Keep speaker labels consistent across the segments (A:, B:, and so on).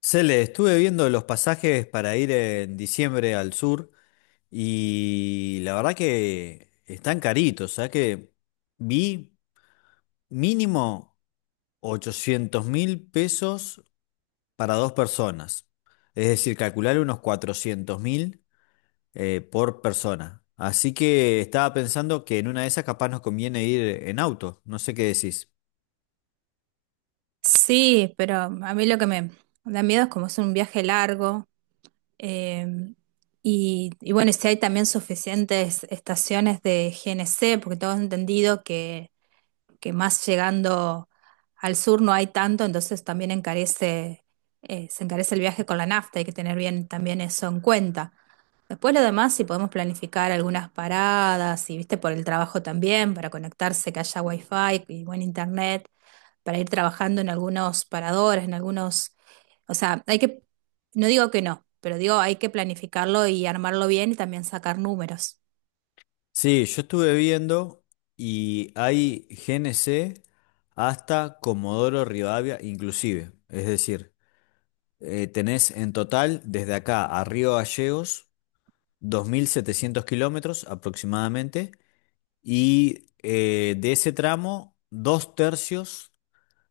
A: Cele, estuve viendo los pasajes para ir en diciembre al sur y la verdad que están caritos, o sea que vi mínimo 800 mil pesos para dos personas, es decir, calcular unos 400 mil por persona. Así que estaba pensando que en una de esas capaz nos conviene ir en auto, no sé qué decís.
B: Sí, pero a mí lo que me da miedo es como es un viaje largo, eh, y bueno, y si hay también suficientes estaciones de GNC, porque tengo entendido que más llegando al sur no hay tanto, entonces también se encarece el viaje con la nafta, hay que tener bien también eso en cuenta. Después lo demás, si podemos planificar algunas paradas, y viste por el trabajo también, para conectarse, que haya wifi y buen internet, para ir trabajando en algunos paradores, en algunos, o sea, hay que, no digo que no, pero digo hay que planificarlo y armarlo bien y también sacar números.
A: Sí, yo estuve viendo y hay GNC hasta Comodoro Rivadavia inclusive. Es decir, tenés en total desde acá a Río Gallegos 2700 kilómetros aproximadamente y de ese tramo dos tercios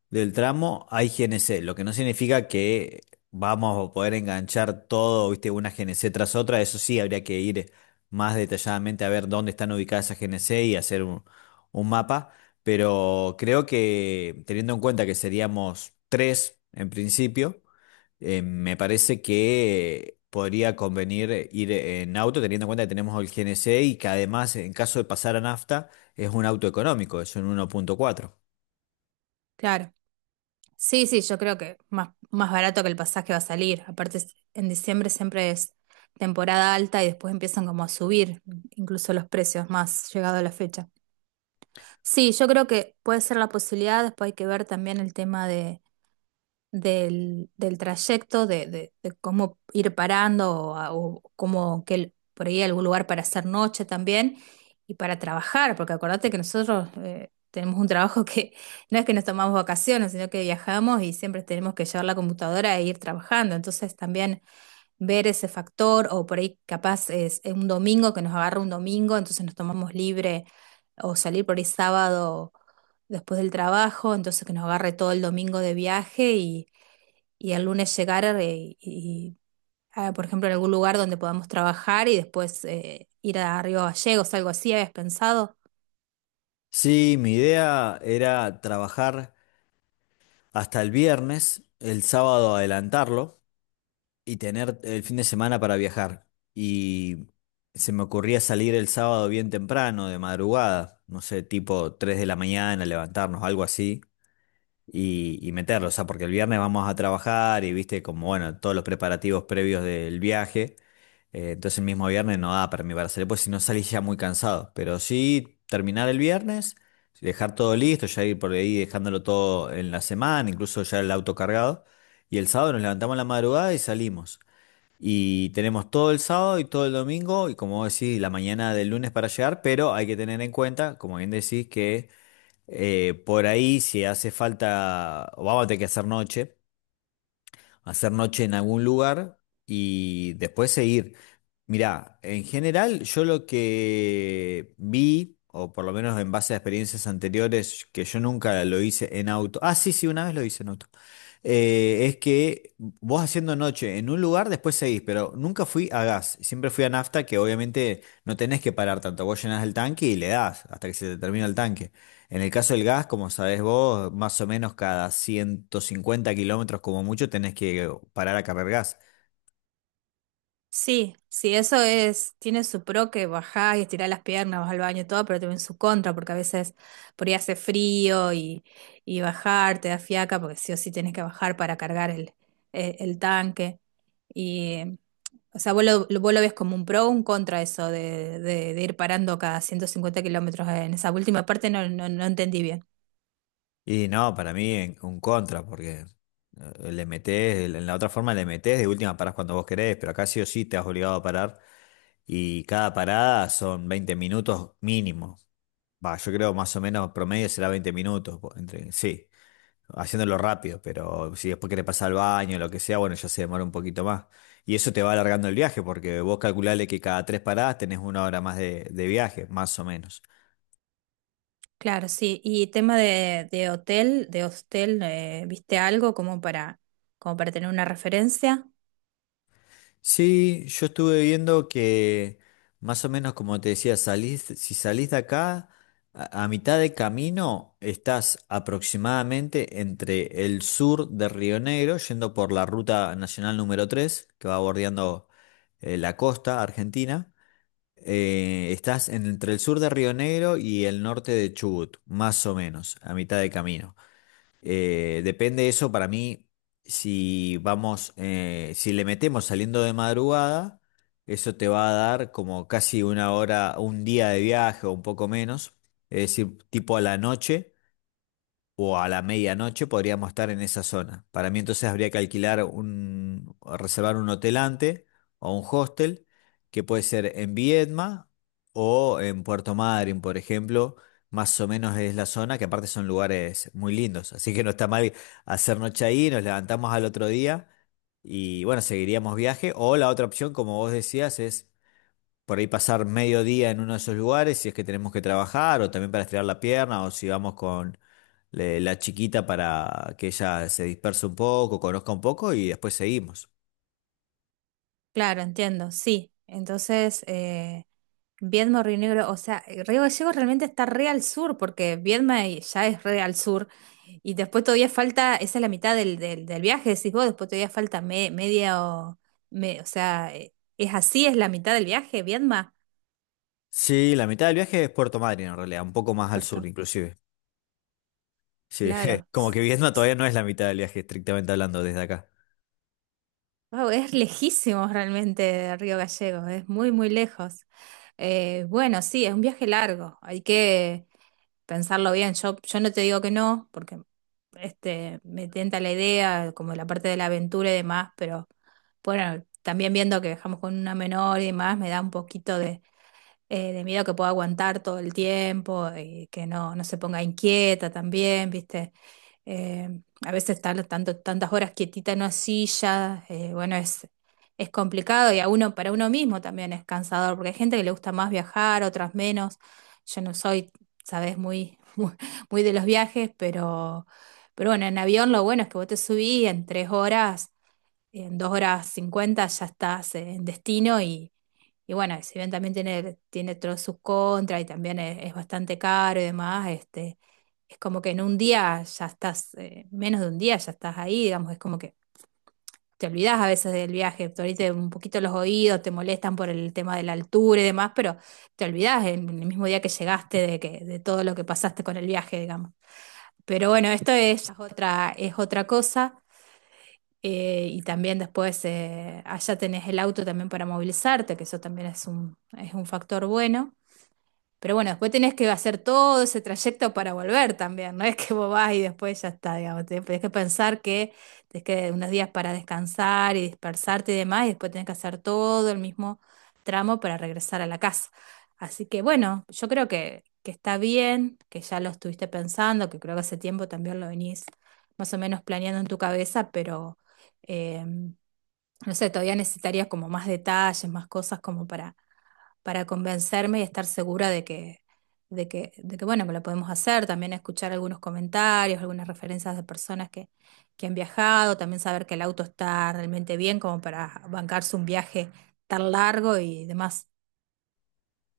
A: del tramo hay GNC, lo que no significa que vamos a poder enganchar todo, viste, una GNC tras otra. Eso sí, habría que ir más detalladamente a ver dónde están ubicadas esas GNC y hacer un mapa. Pero creo que teniendo en cuenta que seríamos tres en principio, me parece que podría convenir ir en auto, teniendo en cuenta que tenemos el GNC y que además, en caso de pasar a nafta, es un auto económico, es un 1.4.
B: Claro. Sí, sí, yo creo que más barato que el pasaje va a salir. Aparte, en diciembre siempre es temporada alta y después empiezan como a subir incluso los precios más llegado a la fecha. Sí, yo creo que puede ser la posibilidad, después hay que ver también el tema de del trayecto, de cómo ir parando o, o cómo por ahí algún lugar para hacer noche también y para trabajar, porque acordate que nosotros tenemos un trabajo que no es que nos tomamos vacaciones, sino que viajamos y siempre tenemos que llevar la computadora e ir trabajando. Entonces también ver ese factor o por ahí capaz es un domingo que nos agarra un domingo, entonces nos tomamos libre o salir por ahí sábado después del trabajo, entonces que nos agarre todo el domingo de viaje y el lunes llegar, y, ah, por ejemplo, en algún lugar donde podamos trabajar y después ir a Río Gallegos, algo así, ¿habías pensado?
A: Sí, mi idea era trabajar hasta el viernes, el sábado adelantarlo y tener el fin de semana para viajar. Y se me ocurría salir el sábado bien temprano, de madrugada, no sé, tipo 3 de la mañana, levantarnos, algo así y meterlo, o sea, porque el viernes vamos a trabajar y viste como, bueno, todos los preparativos previos del viaje, entonces el mismo viernes no da para mí para salir, pues si no salís ya muy cansado, pero sí terminar el viernes, dejar todo listo, ya ir por ahí dejándolo todo en la semana, incluso ya el auto cargado, y el sábado nos levantamos a la madrugada y salimos. Y tenemos todo el sábado y todo el domingo, y como vos decís, la mañana del lunes para llegar, pero hay que tener en cuenta, como bien decís, que por ahí, si hace falta, o vamos a tener que hacer noche en algún lugar y después seguir. Mirá, en general, yo lo que vi, o por lo menos en base a experiencias anteriores, que yo nunca lo hice en auto. Ah, sí, sí, una vez lo hice en auto es que vos haciendo noche en un lugar, después seguís, pero nunca fui a gas, siempre fui a nafta, que obviamente no tenés que parar tanto, vos llenás el tanque y le das hasta que se te termina el tanque. En el caso del gas, como sabés vos, más o menos cada 150 kilómetros como mucho tenés que parar a cargar gas.
B: Sí, sí, eso es, tiene su pro que bajás y estirás las piernas, vas al baño y todo, pero también su contra, porque a veces por ahí hace frío y bajar te da fiaca, porque sí o sí tenés que bajar para cargar el tanque. Y, o sea, vos lo ves como un pro o un contra eso de, de ir parando cada 150 kilómetros. En esa última parte no entendí bien.
A: Y no, para mí un contra, porque le metés, en la otra forma le metés, de última parás cuando vos querés, pero acá sí o sí te has obligado a parar y cada parada son 20 minutos mínimo. Va, yo creo más o menos promedio será 20 minutos, entre, sí, haciéndolo rápido, pero si después querés pasar al baño lo que sea, bueno, ya se demora un poquito más. Y eso te va alargando el viaje, porque vos calculale que cada tres paradas tenés 1 hora más de viaje, más o menos.
B: Claro, sí. Y tema de hotel, de hostel, ¿viste algo como como para tener una referencia?
A: Sí, yo estuve viendo que más o menos como te decía, salís, si salís de acá, a mitad de camino estás aproximadamente entre el sur de Río Negro, yendo por la ruta nacional número 3 que va bordeando la costa argentina. Estás entre el sur de Río Negro y el norte de Chubut, más o menos, a mitad de camino. Depende de eso para mí, si vamos, si le metemos saliendo de madrugada, eso te va a dar como casi una hora, un día de viaje o un poco menos, es decir, tipo a la noche o a la medianoche podríamos estar en esa zona. Para mí entonces habría que alquilar un, reservar un hotel antes o un hostel, que puede ser en Viedma o en Puerto Madryn, por ejemplo. Más o menos es la zona, que aparte son lugares muy lindos. Así que no está mal hacer noche ahí, nos levantamos al otro día y bueno, seguiríamos viaje. O la otra opción, como vos decías, es por ahí pasar medio día en uno de esos lugares, si es que tenemos que trabajar, o también para estirar la pierna, o si vamos con la chiquita para que ella se disperse un poco, conozca un poco y después seguimos.
B: Claro, entiendo, sí. Entonces, Viedma, Río Negro, o sea, Río Gallegos realmente está re al sur, porque Viedma ya es re al sur, y después todavía falta, esa es la mitad del viaje, decís vos, después todavía falta media o, o sea, es así, es la mitad del viaje, Viedma,
A: Sí, la mitad del viaje es Puerto Madryn en realidad, un poco más al sur
B: Puerto,
A: inclusive. Sí,
B: claro.
A: como que Vietnam todavía
B: S-
A: no es la mitad del viaje, estrictamente hablando, desde acá.
B: Wow, es lejísimos realmente de Río Gallegos, es muy, muy lejos. Bueno, sí, es un viaje largo, hay que pensarlo bien. Yo no te digo que no, porque este, me tenta la idea, como la parte de la aventura y demás, pero bueno, también viendo que dejamos con una menor y demás, me da un poquito de miedo que pueda aguantar todo el tiempo y que no, no se ponga inquieta también, ¿viste? Eh, a veces estar tanto, tantas horas quietita en una silla, bueno, es, complicado y a uno, para uno mismo también es cansador, porque hay gente que le gusta más viajar, otras menos. Yo no soy, sabes, muy, muy, muy de los viajes, pero bueno, en avión lo bueno es que vos te subís y en 3 horas, en 2 horas cincuenta ya estás en destino y bueno, si bien también tiene todos sus contras y también es bastante caro y demás, este, es como que en un día ya estás, menos de un día ya estás ahí, digamos, es como que te olvidás a veces del viaje, te ahorita un poquito los oídos, te molestan por el tema de la altura y demás, pero te olvidás en el mismo día que llegaste de que, de todo lo que pasaste con el viaje, digamos. Pero bueno, esto es otra cosa. Y también después allá tenés el auto también para movilizarte, que eso también es un factor bueno. Pero bueno, después tenés que hacer todo ese trayecto para volver también, no, es que vos vas y después ya está, digamos, tenés que pensar que tenés que unos días para descansar y dispersarte y demás, y después tenés que hacer todo el mismo tramo para regresar a la casa. Así que bueno, yo creo que, está bien, que ya lo estuviste pensando, que creo que hace tiempo también lo venís más o menos planeando en tu cabeza, pero eh, no sé, todavía necesitarías como más detalles, más cosas como para convencerme y estar segura de que, bueno, que lo podemos hacer. También escuchar algunos comentarios, algunas referencias de personas que han viajado, también saber que el auto está realmente bien como para bancarse un viaje tan largo y demás.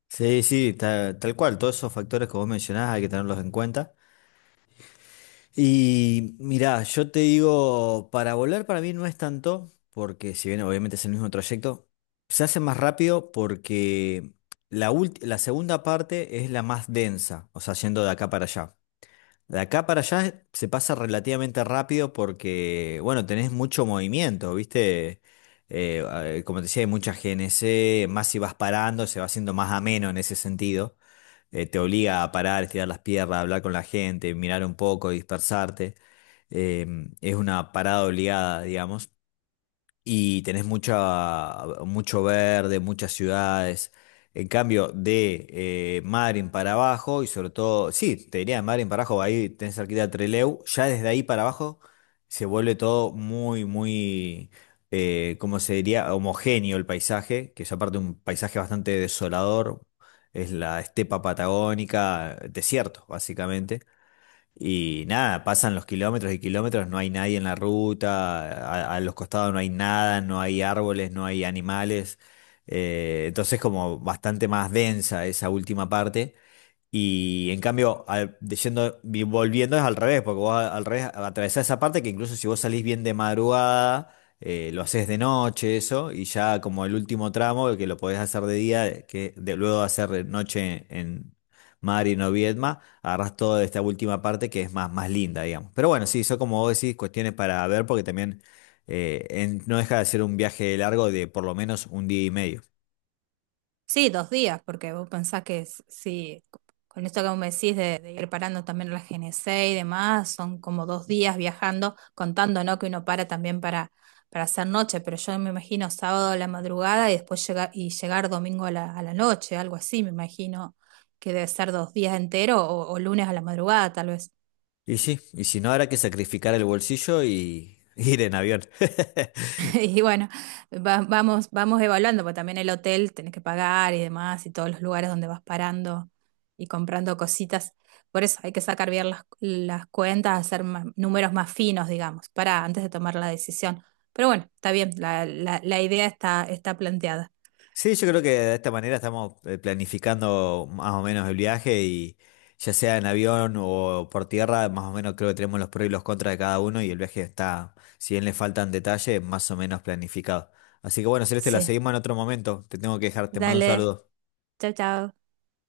A: Sí, sí, tal, cual, todos esos factores que vos mencionás hay que tenerlos en cuenta. Y mirá, yo te digo, para volar para mí no es tanto, porque si bien obviamente es el mismo trayecto, se hace más rápido porque la segunda parte es la más densa, o sea, yendo de acá para allá. De acá para allá se pasa relativamente rápido porque, bueno, tenés mucho movimiento, ¿viste? Eh, como te decía, hay mucha GNC, más si vas parando, se va haciendo más ameno en ese sentido te obliga a parar, estirar las piernas, hablar con la gente, mirar un poco, dispersarte. Eh, es una parada obligada, digamos y tenés mucha, mucho verde, muchas ciudades. En cambio, de Madryn para abajo, y sobre todo, sí, te diría de Madryn para abajo, ahí tenés cerquita de Trelew, ya desde ahí para abajo se vuelve todo muy, muy, ¿cómo se diría? Homogéneo el paisaje, que es aparte un paisaje bastante desolador, es la estepa patagónica, desierto, básicamente. Y nada, pasan los kilómetros y kilómetros, no hay nadie en la ruta, a los costados no hay nada, no hay árboles, no hay animales. Entonces como bastante más densa esa última parte. Y en cambio, yendo, volviendo es al revés, porque vos al revés atravesás esa parte que incluso si vos salís bien de madrugada, lo haces de noche, eso, y ya como el último tramo, que lo podés hacer de día, que de, luego de hacer de noche en Mari o Viedma, agarrás toda esta última parte que es más, más linda, digamos. Pero bueno, sí, son como vos decís, cuestiones para ver, porque también no deja de ser un viaje largo de por lo menos un día y medio.
B: Sí, 2 días, porque vos pensás que sí, con esto que vos me decís de ir parando también la GNC y demás, son como 2 días viajando, contando, ¿no? Que uno para también para hacer noche, pero yo me imagino sábado a la madrugada y después llegar, y llegar domingo a la noche, algo así, me imagino que debe ser 2 días enteros o lunes a la madrugada, tal vez.
A: Y sí, y si no, habrá que sacrificar el bolsillo y ir en avión.
B: Y bueno, vamos evaluando, porque también el hotel tenés que pagar y demás, y todos los lugares donde vas parando y comprando cositas. Por eso hay que sacar bien las cuentas, hacer números más finos, digamos, para antes de tomar la decisión. Pero bueno, está bien, la idea está, planteada.
A: Sí, yo creo que de esta manera estamos planificando más o menos el viaje y ya sea en avión o por tierra, más o menos creo que tenemos los pros y los contras de cada uno y el viaje está, si bien le faltan detalles, más o menos planificado. Así que bueno, Celeste, la
B: Sí,
A: seguimos en otro momento. Te tengo que dejar, te mando un
B: dale,
A: saludo.
B: chao, chao.